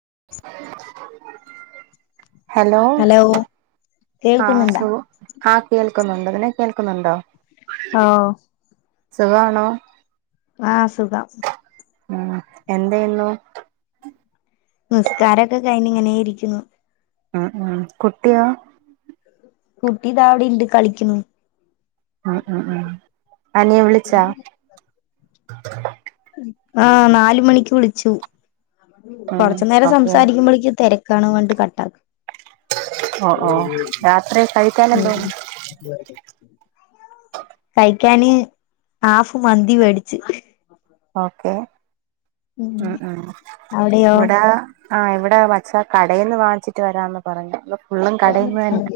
[unintelligible] Hello ആ കേൾക്കുന്നുണ്ടാ സു ആ കേ കേകുന്നുണ്ട്. അതിനൊക്ക കേൾക്കുന്നുണ്ടോ? ഹാവൂ സുഖാണോ? ആഹ് സുഖം. ഉം എന്തായ്ന്നു? നിസ്കാരൊക്കെ കഴിഞ്ഞ് ഇങ്ങനെ ഇരിക്ക്ണു. അഹ് ആഹ് കുട്ട്യോ? കുട്ടി താ അവിടെണ്ട് കളിക്ക്ണു. അഹ് ആഹ് ആഹ് അനിയെ വിളിച്ചാ ആഹ് നാല്മണിക്ക് വിളിച്ചു. ഉം കൊർച്ച് നേരം ഓക്കെ സംസാരിക്കുമ്പോഴേക്ക് തെര ക്കാണ് [unintelligible] കട്ടാക്ക്. ഓ ഓ രാത്രി കഴിക്കാൻ ഉം എന്തോന്ന് കഴിക്കാന് ഹാഫ് മന്തി മേടിച്. ഓക്കെ ഉം ഉം അവിടെയോ ഇവിടെ ആ ടെ മച്ച കടയിന്ന് വാങ്ങിച്ചിട്ട് വരാന്ന് പറഞ്ഞു. ഫുള്ളും കടേന്ന് തന്നെ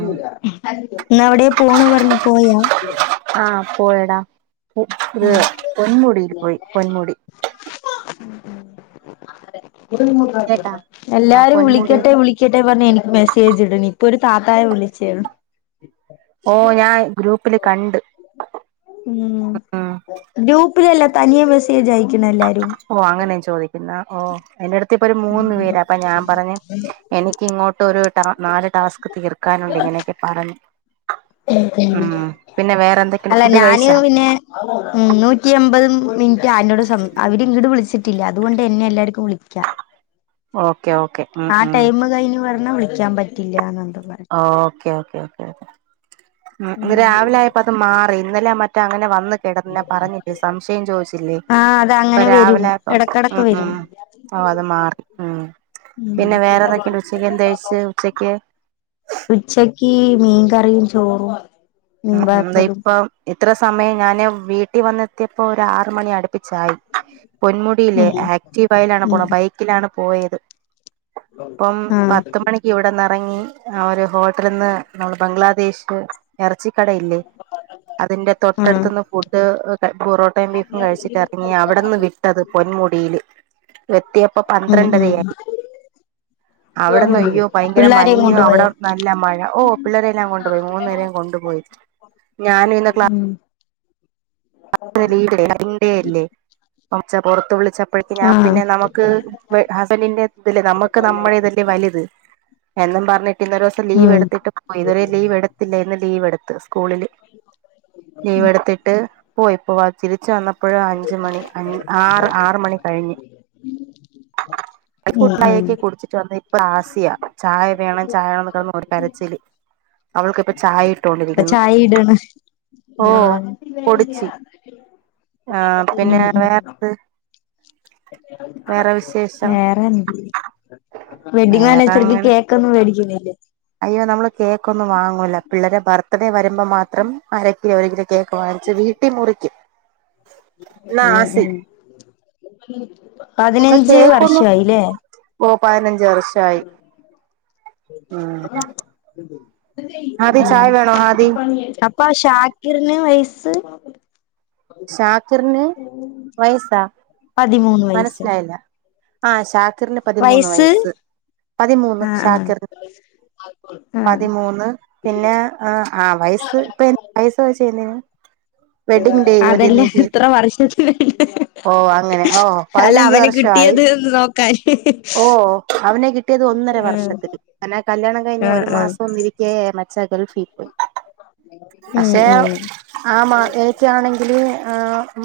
ഉം മ്മ്.... ഇന്ന് എവിടെ പോണ് പറഞ്ഞു പോയാ, പോയടാ ഒരു പൊന്മുടിയിൽ പോയി പൊന്മുടി കേട്ടാ ആഹ് എല്ലാരും പൊന്മുടി വിളിക്കട്ടെ വിളിക്കട്ടെ പറഞ്ഞ എനിക്ക് മെസ്സേജ് ഇടും. ഇപ്പൊ ഒരു താത്തായെ വിളിച്ചേ. ഓ ഞാൻ ഗ്രൂപ്പില് കണ്ട് ഉം ഉം ഗ്രൂപ്പിലല്ല തനിയെ മേസജായിക്ക ഓ അങ്ങനെയന്ന് ചോദിക്കുന്നെ ഓ അന്റെടുത്ത് പ്പ ഒരു മൂന്ന് പേര് അപ്പൊ ഞാൻ പറഞ്ഞ് എനിക്ക് ഇങ്ങോട്ടൊരു മം നാല് ടാസ്ക് തീർക്കാനുണ്ട് ഇങ്ങനെയൊക്കെ പറഞ്ഞു. ഉം പിന്നെ വേറെ എന്തൊക്കെയുണ്ട് അല്ല ഫുഡ് ഞാന് കഴിച്ചാ പിന്നെ ഉ നൂറ്റി അമ്പത് ഇഞോട് അവരി ഇങ്ങീട് വിളിച്ചിട്ടില്ല അതുകൊണ്ട് എന്നെ എല്ലാർക്കും വിളിക്കാ. ഓക്കെ ഓക്കെ ഉം ആ ഉം ടൈമ് കഴിഞ്ഞ് പറഞ്ഞാ വിളിക്കാൻ പറ്റില്ല. ഓക്കെ ഓക്കേ ഓക്കെ ഇന്ന് ഉം രാവിലെ ആയപ്പോ അത് മാറി ഇന്നലെ മ റ്റ അങ്ങനെ വന്ന് ടന്നെ പറഞ്ഞട്ടേ സംശയം ചോദിച്ചില്ലേ ആഹ് അത് അപ്പൊ അങ്ങനെ വരും രാവിലെ അപ്പം എടക്കെടക്ക് ഉം ഉ വരും ഓ അത് മാറി ഉം ഉം പിന്നെ വേറെ എന്തൊക്കെയണ്ട് ഉച്ചക്ക് എന്തേകഴിച്ച് ഉച്ചക്ക് ഉച്ചക്ക് മീൻകറിയും ചോറും മീൻ എന്താ വറുത്തതും ഇപ്പ ഇത്ര സമയം ഞാന് വീട്ടി വന്നെത്തിയപ്പോ ഒരു ആറ് മണി അടുപ്പിച്ചായി പൊന്മുടിയിലെ ഉം ആക്റ്റീവയിലാണ് ഉം പോണ ബൈക്കിലാണ് പോയത് അപ്പം ആഹ് പത്ത് മണിക്ക് ഇവിടെന്ന് ഇറങ്ങി ആ ഒരു ഹോട്ടലിന്ന് നമ്മള് ബംഗ്ലാദേശ് ഇറച്ചി കടയില്ലേ അതിന്റെ ആഹ് തൊട്ടടുത്ത്ന്ന് ഫുഡ് പൊറോട്ടയും ബീഫും കഴിച്ചിട്ടിറങ്ങി അവിടെന്ന് വിട്ടത് പൊന്മുടിയില് എത്തിയപ്പോ ഉം ഉം പന്ത്രണ്ടരയായി അവിടെന്നയ്യോ ഭയങ്കര പിള്ളാരെയും മഞ്ഞു അവിടെ കൊണ്ടുപോയോ നല്ല മഴ ഓ പിള്ളേരെല്ലാം കൊണ്ടുപോയി മൂന്നേരേം കൊണ്ട് പോയി കൊണ്ട് പോയി ഞാനും ഇന്ന് ക്ലാ ഉം വർക്കിംഗ്‌ ടെ അല്ലെ പൊറത്ത വിളിച്ച അപ്പോഴക്കും ഞാൻ ആഹ് പിന്നെ നമുക്ക് ഹസ്ബൻഡിന്റെ ഇതില്ലേ നമുക്ക് നമ്മുടെ ഇതല്ലേ വലുത് എന്നും പറഞ്ഞിട്ട് ഇന്നോരോസം ലീവ് ഉം എടുത്തിട്ട് പോയി ഇതുവരെേ ലീവ് എടുത്തില്ല ഇന്ന് ലീവ് എടുത്ത് സ്കൂളില് ലീവ് എടുത്തിട്ട് പോയിപ്പോവാ തിരിച്ച് വന്നപ്പോ - കൊറേ ടാക്ടടെ ഫുഡ് ചായക്കെ കുടിച്ചിട്ട് വന്ന ഇപ്പ ആസിയ ചായ വേണം ചായ വെണെന്ന് പറഞ്ഞു ഒരു കരച്ചില് അവൾക്കിപ്പ ചായ ഇപ്പൊ ഇട്ടൊണ്ടിരിക്കുന്നു ചായ ഇടാണ് ഓ പൊടിച്ചി ആഹ് പിന്നെ വേറെന്ത് വേറെ വിശേഷം വേറെന്ത് വെഡ്ഡിംഗ് വേറെ ആനിവേഴ്സറിക്ക് അങ്ങനെ കേകൊ ന്നും വേടിക്കൂല്ലേ അയ്യോ നമ്മള് കേക്കൊന്നും വാങ്ങൂല പിള്ളേരെ ബർത്ത് ബർത്ഡേ വരുമ്പോ മാത്രം അരക്കിലോ ഒരു കിലോ കേക്ക് വാങ്ങിച്ച് വീട്ടി മുറിക്കും എന്നാ ഉം ആസി ഉം പതിനഞ്ച് കേക്കൊന്നും വർഷായി ല്ലേ ഓ പതിനഞ്ച് വർഷായി ഉം ഹാദി ചായ വേണോ ഹാദി ഓക്കേ അപ്പൊ ഷാക്കിറിന് വയസ് ഷാക്കിറിന് വയസ്സാ പതിമൂന്ന് വയസ്സ് മനസ്സിലായില്ല ആ ഷാാക്കിറിന് പതിമൂന്ന് വയസ്സ് പതിമൂന്ന് ആഹ് ആഹ് ഷാക്കിറിന് ആഹ് പതിമൂന്ന് പിന്നെ ആ ആ വയസ്സ് ഇപ്പ വയസ്സ് ചോയിച്ച ന്തിനാ വെഡ്ഡിങ് ഡേ അതല്ലേ [unintelligible] എത്ര വർഷത്തിന് ഓ അങ്ങനെ ഓ അല്ല പതിനഞ്ച് അവന് വർഷമായി കിട്ടിയത് എന്ന് നോക്കാൻ ഓ അവനെ കിട്ടിയത് ഒന്നര ആഹ് വർഷത്തിൽ അങ്ങനെ കല്യാണം കഴിഞ്ഞ് ആഹ് ഒരു ആഹ് മാസം ഒന്നിരിക്കേ മറ്റ ഇച്ചഗൾഫീ പോയി ഉം പക്ഷെ ഉം ആ മാ [unintelligible] ക്കാണെങ്കില്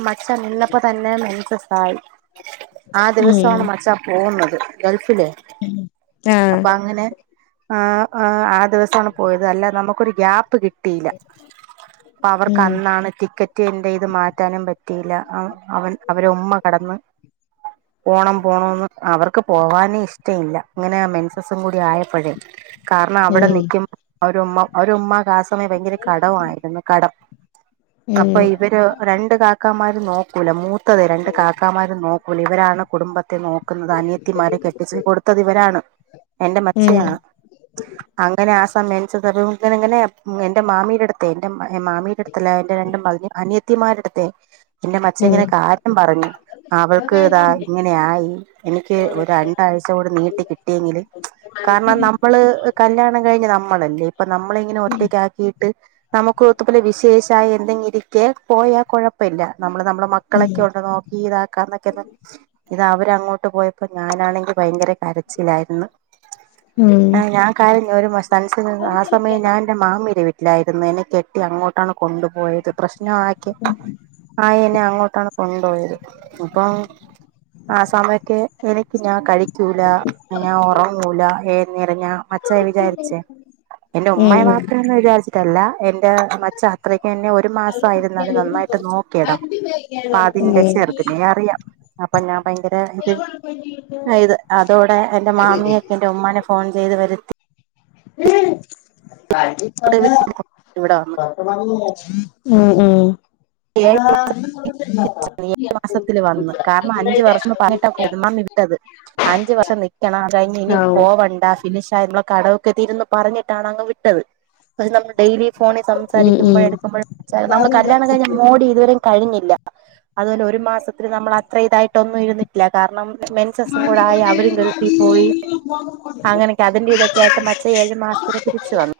മച്ച നിന്നപ്പോ തന്നെ മെൻസസായി ആ ഉം ദിവസമാണ് മച്ച പോയ പോവുന്നത് ഗൾഫിലെ ആഹ് അപ്പൊ അങ്ങനെ ആഹ് ആഹ് ദിവസാണ് പോയത് അല്ലാ നമുക്കൊരു ഗ്യാപ്പ് കിട്ടിയില്ല അപ്പൊ അവർക്ക് ഉം അന്നാണ് ടിക്കറ്റ് എന്റെ ഇത് മാറ്റാനും പറ്റിയില്ല അവൻ അവരെ ഉമ്മ കടന്ന് പോണം പോണംന്ന് അവർക്ക് പോവാനെ ഇഷ്ടഇല്ല അങ്ങനെ മെൻസസും കൂടി ആയപ്പഴേ കാരണം അവിടെ ഉം നിക്കുമ്പോ അവരുമ്മ ഓര ഉമ്മാക്ക് ആ സമയം ഭയങ്കര കടമായിരുന്നു കടം ഉം അപ്പൊ ഉം ഇവര് രണ്ട് കാക്കമാരും നോക്കൂല മൂത്തത് രണ്ട് കാക്ക കാക്കമാര് നോക്കൂല ഇവരാണ് കുടുംബത്തെ നോക്കുന്നത് അനിയത്തിമാരെ കെട്ടിച്ച് കൊടുത്തത് ഇവരാണ് എന്റെ ഉം മച്ചയാണ് അങ്ങനെ ആ [unintelligible] ഇങ്ങന ഇങ്ങനെ എന്റെ മാമിടടുത്തെ എൻ്റെ മാമിയയുടെ അടുത്തല്ല എന്റെ രണ്ടു അനിയത്തിമാരടുത്തെ എന്റെ മച്ച ഉം ഇങ്ങനെ കാര്യം പറഞ്ഞു അവൾക്ക് ഇതാ ഇങ്ങനെ ആയി എനിക്ക് ഒരു രണ്ടാഴ്ച കൂടി നീട്ടി കിട്ടിയെങ്കില് കാരണം നമ്മള് കല്യാണം കഴിഞ്ഞ് നമ്മളല്ലേ ഇപ്പൊ നമ്മള ഇങ്ങനെ ഒറ്റയ്ക്കാക്കിയിട്ട് നമുക്ക് [unintelligible] ത്തപ്പിലെ വിശേഷമായി എന്തെങ്കിലിരിക്കെ പോയാൽ കുഴപ്പമില്ല നമ്മള് നമ്മുടെ മക്കളൊക്കെ ഉം കൊണ്ട് നോക്ക ഇതാക്കാന്നൊക്കെ ഇത് അവര അങ്ങോട്ട് പോയപ്പോ ഞാനാണെങ്കി ഭയങ്കര കരച്ചിലായിരുന്നു ആ് ഞാൻ കരഞ്ഞു [unintelligible] ആ സമയം ഞാൻ എന്റെ മാമിയിന്റെ വീട്ടിലായിരുന്നു എന്നെ കെട്ടി അങ്ങോട്ടാണ് കൊണ്ടുപോയത് പ്രശ്നമാക്കി ആയിെ അങ്ങോട്ടാണ് കൊണ്ടു പോയത് അപ്പം ആ സമയക്ക എനിക്ക് ഞാൻ കഴിക്കൂല ഞാൻ ഉറങ്ങൂല ഏ നിറഞ്ഞ അച്ചായി വിചാരിച്ചേ എന്റെ ഉമമ്മെ ഉം ഉം വാപ്പന്ന് വിചാരിച്ചേ എന്റെ മച്ച അത്രയ്ക്ക് എന്നെ ഒരു മാസ ആവും ഉം ആയിരുന്നാലും നന്നായിട്ട് നോക്കിടാ ഉം അപ്പ ഉം ഉം അതിന്റെ ചെറു അതിന അറിയാം അപ്പൊ ഞാൻ ഭയങ്കര ഇത് ഇത് അതോടെ എറെ മാമിയൊക്കെ എൻറെ ഉമ്മാനെ ഫോൺ ചെയ്ത് വരുത്തി ഉ ഇവിടെ വന്നു ഉം അത മാസത്തില് [unintelligible] [inaudible] ട്ടത് അഞ്ചച് വർഷം നിക്കണം കഴിഞ് ഇനി പോവണ്ട ഫിനിഷ മ്മളെ കടൊ ഒക്കെ ഇരുന്ന് പറഞ്ഞിട്ടാണ് അങ്ങ് വിട്ടത് പക്ഷെ നമ്മള് ഡെയിലി ഫോണിൽ സംസാരിക്കുമ്പോഴ എടുക്കുമ്പോ നമ്മള് കല്യാണം കയ് മോടി ഇതുവരും കഴിഞ്ഞില്ല അതുപോലെ ഒരു മാസത്തിൽ നമ്മൾ അത്ര ഇതായിട്ടൊന്നും ഇരുന്നിട്ടില്ല കാരണം മെൻസസ് കൂടെ ആയി അവരും ഗൾഫിൽ പോയി അങ്ങനെയൊക്കെ അതിന്റെ ഇതൊക്കെ ആയിട്ട് മച്ച ഏഴു മാസം തിരിച്ച വന്നു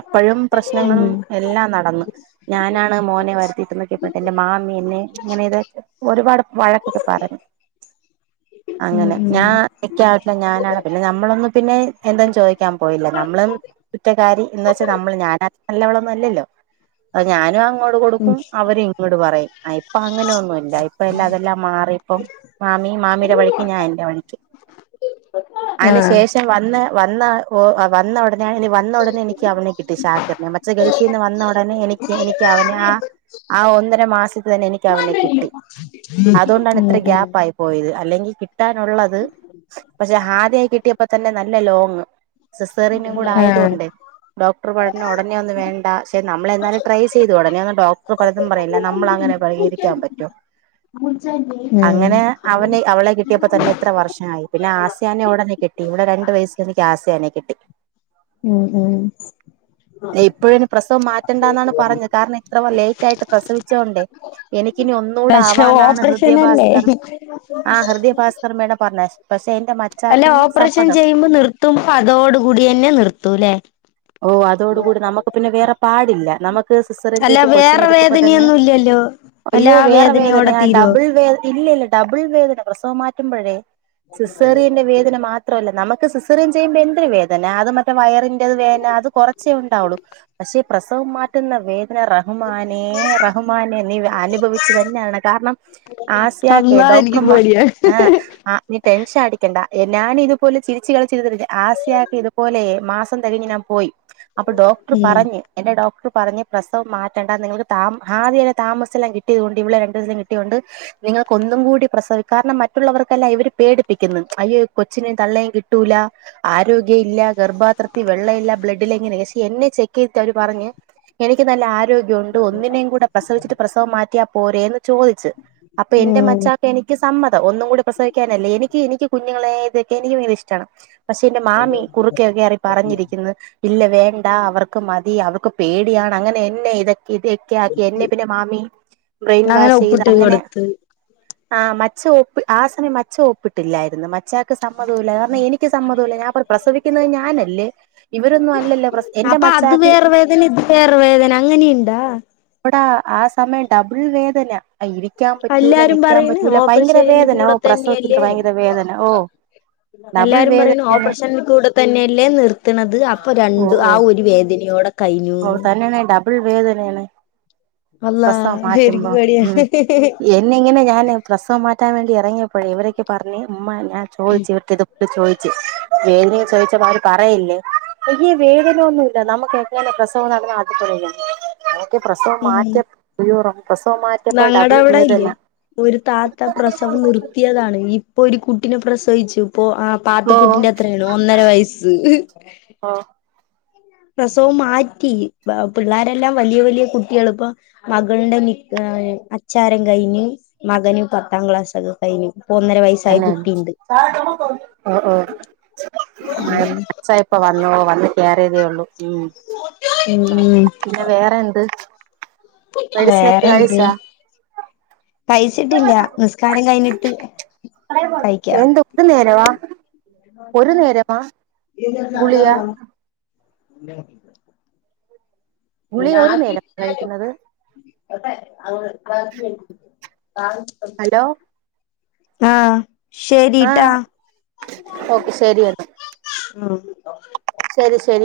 അപ്പോഴും പ്രശ്നങ്ങളും എല്ലാം നടന്നു ഞാനാണ് മോനെ വരുത്തിട്ട് നക്കിയപ്പോട്ടെ എന്റെ മാമി ഇങ്ങനെ ഇതൊ ഒരുപാട് വഴക്കൊക്കെ പറഞ്ഞു [unintelligible] അങ്ങനെ ഞാൻ ഇക്ക ഞാനാണ് പിന്നെ നമ്മളൊന്നും പിന്നെ എന്തും ചോദിക്കാൻ പോയില്ല നമ്മളും കുറ്റക്കാരി എന്ന വെച്ചാ നമ്മള് ഞാനത്ര നല്ലവളൊന്നും അല്ലല്ലോ അ ഞാനും അങ്ങോട്ട് ഉം അവര ഇങ്ങോട്ടട് പറയും ഇപ്പ അങ്ങനെ ഒന്നുംല്ല ഇപ്പ എല്ല അതെല്ലാം മാറിപ്പ മാമി മാമ എന്റെ വഴിക്ക് ഞാൻ എന്റെ വഴിക്ക് അതിന് ആഹ് ശേഷം വന്ന വന്ന വന്ന ഉടനെ ഇനി വന്ന ഉടനെ എനിക്ക് അവനെ കിട്ടി ഷാക്കിറിനെ മച്ചേ ഗൾഫിൽ നിന്ന് വന്ന ഉടനെ എനിക്ക് എനിക്ക് അവനെ ആ ആ ഒന്നര മാസത്ത് തന്നെ എനിക്ക് അവനെ കിട്ടി അതുകൊണ്ടാണ് ഇത്ര ഉം ഗ്യാപ്പായി പോയത് അല്ലെങ്കി കിട്ടാനുള്ളത് പക്ഷെ ഹാദായി കിട്ടിയപ്പോ തന്നെ നല്ല ലോങ് സിസ്സേറിനും കൂടെ ആഹ് ആയതൊണ്ട് ഡോക്ടർ പട ഉടനെ ഒന്ന വേണ്ട പക്ഷെ നമ്മൾെ എന്നാലും ട്രൈ ചെയ്തു ഉടനെ ഒന്ന് ഡോക്ട പലതും പറയില്ല നമ്മള അങ്ങനെ പരിഹരിക്കാൻ പറ്റോ മച്ചെ [unintelligible] അങ്ങനെ അവനെ അവളെ കിട്ടിയപ്പോ തന്നെ ഇത്ര വർഷമായി പിന്നെ ആസിയാനെ ഉടനെ കിട്ടി ഇവിടെ രണ്ടു വയസൽനിക്ക് ആ യാനെ കിട്ടി ഉം ഉം ഇപ്പോഴും പ്രസവം മാറ്റണ്ടാന്നാണ് പറഞ്ഞത് കാരണം ഇത്ര ലേയ് റ്റായിട് പ്രസവിച്ചോൊണ്ടേ എനിക്കിന ഒന്നുകൂട പക്ഷെ ആവാന്നാണ് ഓപ്പറേഷനല്ലേ ഹൃദ്യയഭാസ്കർ ആഹ് ഹൃദയ ഭാസ്കര മേട പറഞ്ഞെ അല്ലെ ഓപ്പറേഷൻ ചെയ്യുമ്പോ നിർത്തുമ്പോ അതോട കൂടി തന്നെ നിർത്തൂല്ലേ ഓ അതോടുകൂടി നമുക്ക് പിന്നെ വേറെ പാടില്ല നമുക്ക് സിസ്സറൻ അല്ല ചെയ്ത് കൊച്ചിനെ വേറെ തന്നെ വേദനയൊന്നും ഇല്ലല്ലോ അല്ല അയ്യോ ആ വേറെ വേദനയോടെ വേദനയാ തീരുവോ ഡബിൾ വേദന ഇല്ല ഇല്ല ഡബിൾ വേദന പ്രസവം മാറ്റുമ്പോഴേ സിസേറിയന്റെ വേദന മാത്രല്ല നമുക്ക് സിസേറിയൻ ചെയ്യുമ്പ എന്ദന്ത്രി വേദന അത് മറ്റേ വയറിന്റെറത് വേദന അത് കുറച്ചേണ്ടാവുള്ളൂ പക്ഷേ പ്രസവ് മാറ്റുന്ന വേദന റ റഹ്മാനെ റഹ്മാനെ നീ അനുഭവിച്ചു തന്നെയാണ് കാരണം ആസിയാക്കെ അള്ളാ ഡോക്ടർ എനിക്ക് മാ പേടിയാ ആഹ ആ നീ ടെൻഷൻ അടിക്കണ്ട ഞാനി ഇപോലെ ചിരിച്ച കളിച്ചിട്ട ആസിയക്കെ ഇതുപോലെ മാസം തികിഞ്ഞ് ഞാൻ പോയി അപ്പൊ ഡോക്ടർ ഉം പറഞ്ഞ് എന്റെ ഡോക്ടർ പറഞ്ഞ് പ്രസവം മാറ്റ കാ നിങ്ങക്ക് ത ആദ്യ താമസ എല്ലാം കിട്ടിയത് കൊണ്ട് ഇവിളടെ രണ്ടു ദസം കിട്ടിയൊണ്ട് നിങ്ങൾക്ക് ഒന്നും കൂടി പ്രസ് കാരണം മറ്റുള്ളവർക്കല്ല ഇവര് പേടിപ്പിക്കുന്നു അയ്യോ കൊച്ചിനും തള്ളയും കിട്ടൂല ആരോഗ്യംല്ല ഗർഭാത്രത്തിൽ വെള്ളല്ല ബ്ലഡ് എങ്ങനെ എന്നെ ചെക്ക് ചെയ്ട്ട് അവര് പറഞ്ഞ് എനിക്ക് നല്ല ആര്യ ഉണ്ട് ഒന്നിനെയും കൂടെ പ്രസവിച്ചിട്ട് പ്രസവം മാറ്റിയാ പോരേന്ന് ചോദിച്ച് അപ്പൊ എന്റെ ഉം മച്ചാക്ക് എനിക്ക് സമ്മതം ഒന്നും കൂടി പ്രസവിക്കാനല്ലേ എനിക്ക് എനിക്ക് ങ്ങളതൊക്കെ എനിക്ക് ഭയങ്കര ഇഷ്ടമാണ് പക്ഷെ എന്റെ മാമി കുറുക്കെക്കെറി പറഞ്ഞിരിക്കുന്ന് ഇല്ല വേണ്ട അവർക്ക് മതി അവർക്ക് പേടിയാണ് അങ്ങനെഎന്നെ ഇതൊക്കെ ഇതൊക്കെ ആക്കി എന്നെ പിന്നെ മാമി ബ്രെയിൻ അങ്ങനെ വാഷ് ചെയ്ത് ഒപ്പിട്ട് അങ്ങനെ കൊടുത്ത് ആ മച്ച ആ സമയം മച്ച ഒപ്പിട്ടില്ലായിരുന്നു മച്ച സമ്മതുല്ല കാരണം എനിക്ക് സമ്മതുല്ല ഞാൻ പ്രസവിക്കുന്നത് ഞാനല്ലേ ഇവരൊന്നും അല്ലലോ അപ്പൊ അത് വേറെ വേദന ഇത് വേറെ വേദന അങ്ങനെയിണ്ടാ എവിട ആ സമയം ഡബിൾ വേദന ഇരിക്കാൻ പറ്റൂല എല്ലാരും നിക്കാൻ പറയണ് പറ്റൂല ഭയങ്കര ഓപ്പറേഷനിൽ വേദന കൂടെ ഓ പ്രസവത്തിന്റെ തന്നെയല്ലേ ഭയങ്കര വേദന ഓ ഡബിൾ എല്ലാരും പറയുന്നു വേദനയാണ് ഓപറഷൻ കൂടെ തന്നെല്ലേ നിർത്തണത്. അപ് അപ്പൊ ഓ രണ്ട് ആ ഓ ഒരു വേദനയോടെ ഓ കഴിഞ്ഞൂന്ന് തന്നെനെ ഡബിൾ വേദനയേണ് അള്ളാ പ്രസവം ശരിക്കും മാറ്റുമ്പോ മ് പേടിയാണ് എന്നിങ്ങനെ ഞാന് പ്രസവം മാറ്റാൻ വേ ഇറങ്ങിയപ്പഴെ ഇവരെക്ക് പറഞ്ഞ് ഇമ്മാ എ ഞാൻ ചോദിച്ചു ഇവർക്ക് ഇതപോലെ ചോദിച്ചു വേദനയും ചോദിച്ചപ്പോ അവര് പറയില്ലേ ഏ വേദനയൊന്നുമ ഇല്ല നമുക്ക് എങ്ങെ പ്രസവം നടന്ന അതുപോലന്യ പ്രസവം ഉം മാറ്റ ഉയ്യോടാ പ്രസവം മാറ്റിയപ്പോൾ ഞങ്ങടെ ഡബിൾ അവിടെ ഇല്ലേ വേദന ഒരു താത്ത പ്രസവം നിർത്തിയതാണ് ഇപ്പൊ ഒരു കുട്ടിനെ പ്രസവിച്ചു ഓഹ് ആ ഓ പാത്ത്കുട്ടിന്റെ അത്രയാണ് ഒന്നര വയസ്സ് ഓ പ്രസവംമാറ്റി അപ് അ പിള്ളരെല്ലാം വലിയ വലിയ കുട്ടികൾ ഇപ്പം മകളുടെ നിക് അ അച്ചാരം കയിഞ്ഞു മകനും പത്താം ക്ലാസ്ക്കെ കഴഞ്ഞു അന്നെ ഓ ഓ അച്ച ഇപ്പ വന്നോ വന്ന് കയറിയതേള്ളൂ ഉം ഉം അ ഉം ഉം പിന്നെ വേറെ എന്ത്? മെഡിസിനൊക്കെ വേറെന്ത് കഴിച്ചാ കഴിച്ചിട്ടില്ല നിസ്കാരം കഴിഞ്ഞിട്ട് എന്തൊക്കുന്നരവാ ാ ഗുളിക [inaudible] ച്ചറണം ഗുളിക ഒരു നേരം നട്ടല്ല കഴിക്കുന്നത് [inaudible] അതെ അ ബാക്ക [inaudible] ഹലോ ആ ആ ഓക്കെ ശരി എന്നാ [unintelligible] ആ ശരി ശരി ഓ